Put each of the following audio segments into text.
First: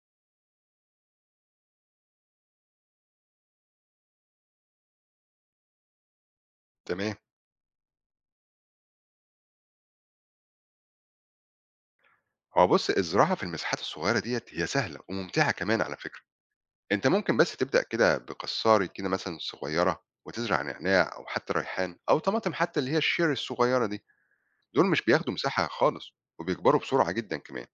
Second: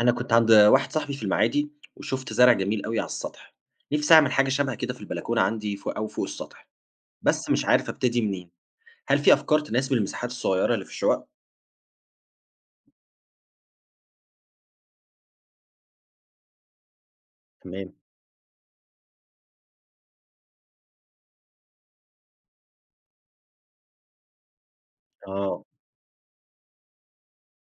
أنا كنت عند واحد صاحبي في المعادي، وشفت زرع جميل قوي على السطح. نفسي أعمل حاجة شبه كده في البلكونة عندي فوق أو فوق السطح، تمام. بس مش عارف أبتدي منين. هل في أفكار تناسب المساحات الصغيرة اللي في الشقق؟ هو بص، الزراعة في المساحات الصغيرة ديت هي سهلة وممتعة كمان على فكرة. انت ممكن بس تبدأ تمام. كده بقصاري كده مثلا صغيرة وتزرع نعناع او حتى ريحان او طماطم، حتى اللي هي الشير الصغيرة دي. دول مش بياخدوا آه. مساحة خالص، وبيكبروا بسرعة جدا كمان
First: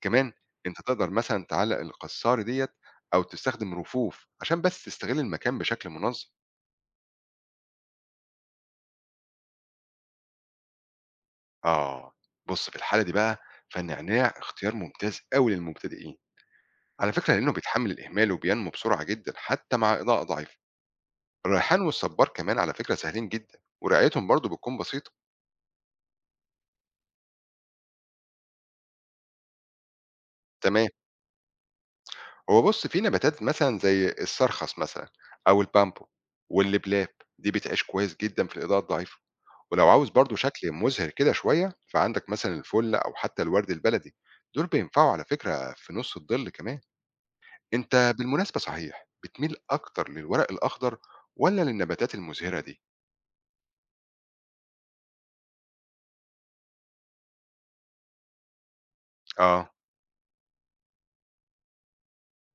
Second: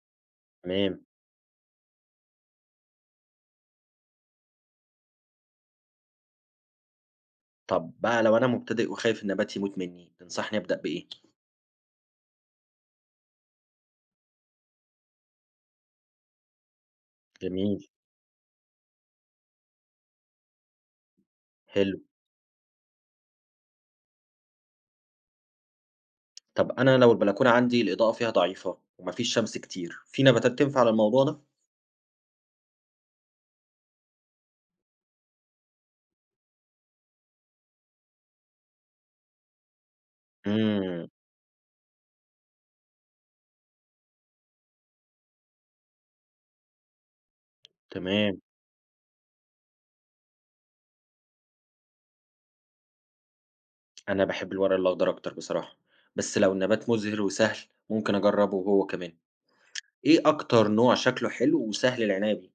كمان انت تمام. تقدر مثلا تعلق القصاري ديت او تستخدم رفوف عشان بس تستغل المكان بشكل منظم. طب بقى لو أنا مبتدئ وخايف النبات يموت مني تنصحني أبدأ بإيه؟ اه، بص في الحالة دي بقى، فالنعناع اختيار ممتاز قوي للمبتدئين على فكرة، لأنه جميل. بيتحمل الإهمال وبينمو بسرعة جدًا حتى مع إضاءة ضعيفة. الريحان حلو. والصبار كمان على فكرة سهلين جدًا، ورعايتهم برضه بتكون بسيطة. طب أنا لو البلكونة عندي الإضاءة فيها ضعيفة ومفيش شمس كتير، في نباتات تنفع تمام، للموضوع ده؟ هو بُص، في نباتات مثلًا زي السرخس، مثلًا أو البامبو واللبلاب، دي بتعيش كويس جدًا في الإضاءة الضعيفة. ولو عاوز برضه شكل امم مُزهِر كده شوية، فعندك مثلًا الفُل أو حتى الورد البلدي، دول بينفعوا على فكرة في نُص الظل كمان. أنت تمام. بالمناسبة، صحيح، بتميل أكتر للورق الأخضر والّا للنباتات المُزهِرة دي؟ أنا بحب الورق الأخضر أكتر بصراحة، بس لو النبات مزهر وسهل ممكن أجربه هو كمان. آه. إيه أكتر نوع شكله حلو وسهل العناية بيه؟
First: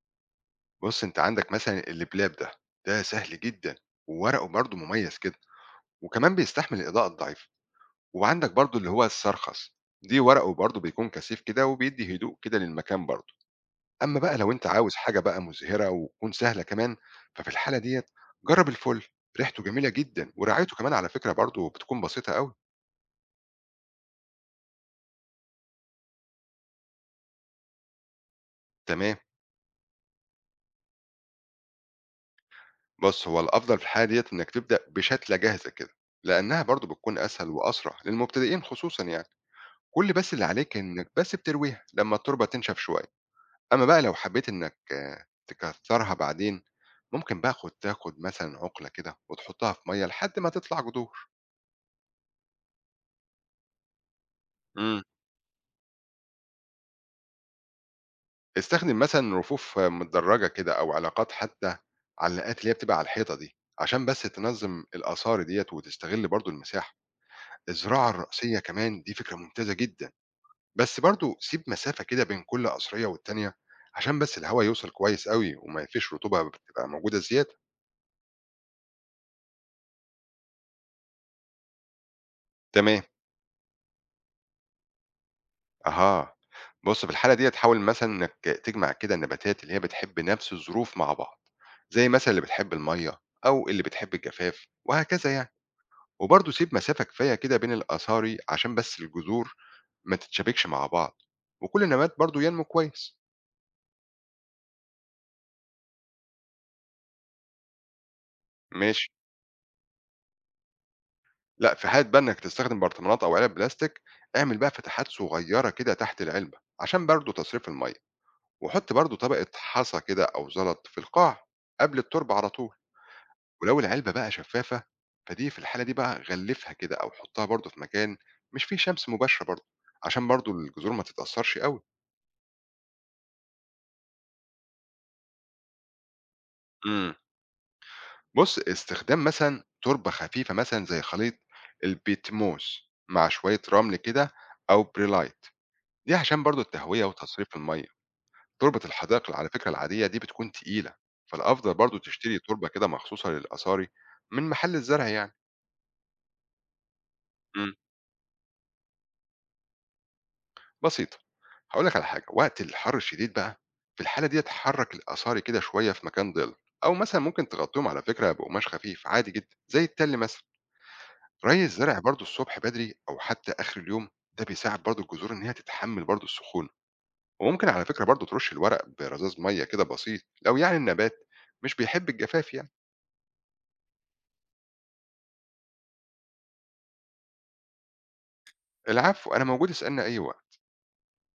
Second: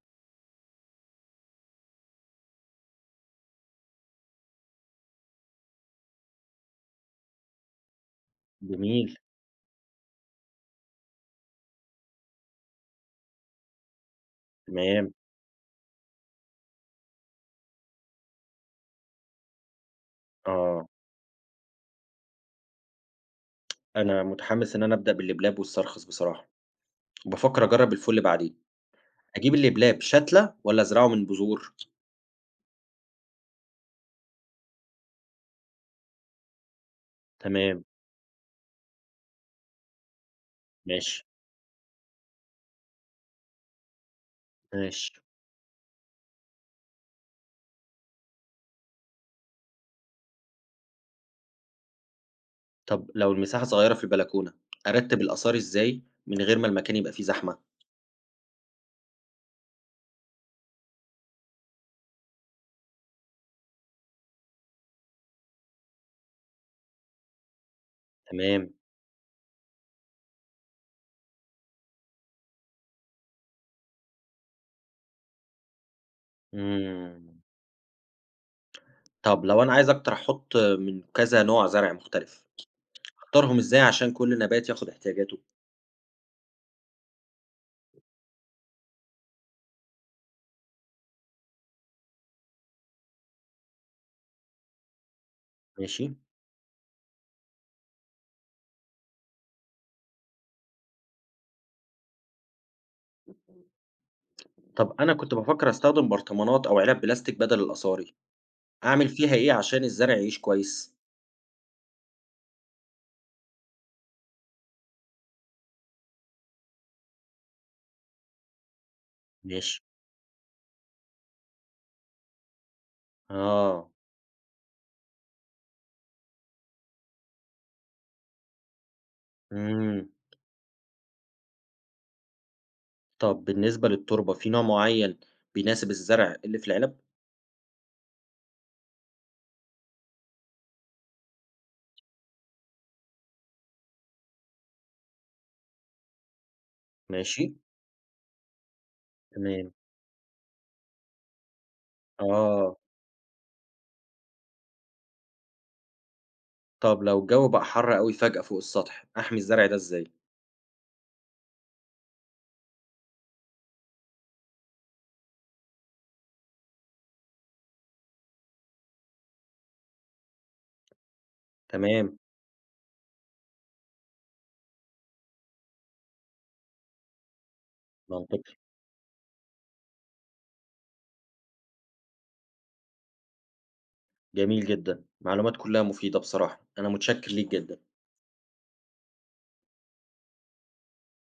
بُص، أنت عندك مثلًا البلاب ده، ده سهل جدًا وورقه برضه مميز كده، وكمان بيستحمل الإضاءة الضعيفة. وعندك برضه اللي هو جميل. السرخس، دي ورقه برضه بيكون كثيف كده وبيدّي هدوء كده للمكان برضه. أمّا بقى لو أنت عاوز تمام. حاجة بقى مُزهِرة وتكون سهلة كمان، ففي الحالة ديّة جرّب الفُل، ريحته جميلة جدًا ورعايته آه. كمان على فكرة برضه بتكون بسيطة أوي. أنا متحمس إن أنا أبدأ باللبلاب والسرخس بصراحة، وبافكر أجرب الفل بعدين. تمام. أجيب اللبلاب شتلة ولا أزرعه من بذور؟ بُص، هو الأفضل في الحالة ديّة إنّك تبدأ بشتلة جاهزة كده، لإنّها برضه بتكون أسهل تمام. وأسرع للمبتدئين خصوصًا يعني. كل بس اللي عليك إنك ماشي. بس بترويها لمّا التربة تنشف شوية. أمّا بقى لو حبيت إنك ماشي. تكترها بعدين، ممكن بقى تاخد مثلًا عُقلة كده وتحطها في مَيّة لحد ما تطلع جذور. طب لو المساحة صغيرة في البلكونة، إمم. أرتب الآثار إزاي من غير ما المكان يبقى فيه زحمة؟ استخدم مثلًا رفوف، آه، متدرجة كده أو علاقات، حتى علاقات اللي هي بتبقى على الحيطة دي، عشان بس تنظم الآثار ديّة وتستغل برضه المساحة. الزراعة الرأسية تمام. كمان دي فكرة ممتازة جدًا، بس برضه سيب مسافة كده بين كل قصرية والتانية، عشان بس الهوا يوصل كويس أوي وما فيش رطوبة بتبقى موجودة إمم. زيادة. طب لو أنا عايز أكتر أحط من كذا نوع زرع مختلف، تمام، أختارهم إزاي عشان كل نبات ياخد احتياجاته؟ أها. بُص، في الحالة ديّة حاول مثلًا إنّك تجمع كده النباتات اللي هي بتحب نَفْس الظروف مع بعض، زي مثلًا اللي بتحب المَيّة أو اللي بتحب الجفاف وهكذا يعني. ماشي. وبرضه سيب مسافة كفاية كده بين الأصاري عشان بس الجذور ما تتشابكش مع بعض، وكل نبات برضه ينمو كويس. طب أنا كنت بافكّر أستخدم برطمانات أو علب بلاستيك بدل الأصاري، ماشي. أعمل فيها إيه عشان الزرع يعيش كويس؟ لأ، في حالة بقى إنّك تستخدم برطمانات أو علب بلاستيك، اعمل بقى فتحات صغيّرة كده تحت العلبة عشان برضه تصريف المَيّة، وحُط برضه طبقة ماشي. حَصى كده أو زلط في القاع قبل التُربة على طول. ولو آه. العلبة بقى شفافة، فدي في الحالة دي بقى غلّفها كده أو حُطّها برضه في مكان مش فيه شمس مباشرة برضه، إمم. عشان برضه الجذور ما تتأثّرش أوي. طب بالنسبة للتربة، في نوع معين بيناسب الزرع اللي في العلب؟ إمم. بُص، استخدام مثلًا تربة خفيفة مثلًا زي خليط البيتموس مع شوية رمل كده أو بريلايت، دي عشان برضه التهوية ماشي. وتصريف المَيّة. تربة الحدائق على فكرة تمام. العادية دي بتكون تقيلة، فالأفضل برضه تشتري تربة آه. كده مخصوصة للآثاري من محل الزرع يعني. طب لو الجو بقى إمم. حَر أوي فجأة فوق السطح، أحمي الزرع ده إزاي؟ بسيطة، هقول لك على حاجة. وقت الحر الشديد بقى، في الحالة دي تحرك الآثار كده شوية في مكان ضل، أو مثلا ممكن تغطيهم على فكرة بقماش خفيف عادي جدا زي التل مثلا. ري الزرع تمام. برضو الصبح بدري أو حتى آخر اليوم، ده بيساعد برضو الجذور إن هي تتحمل برضو السخونة. وممكن على فكرة برضو ترش منطقي. الورق برذاذ مية كده بسيط، لو يعني النبات مش بيحب الجفاف يعني. جميل جدًا، معلومات كلها مفيدة بصراحة، أنا متشكر ليك جدًا. العفو، أنا موجود، اسألنا أي وقت.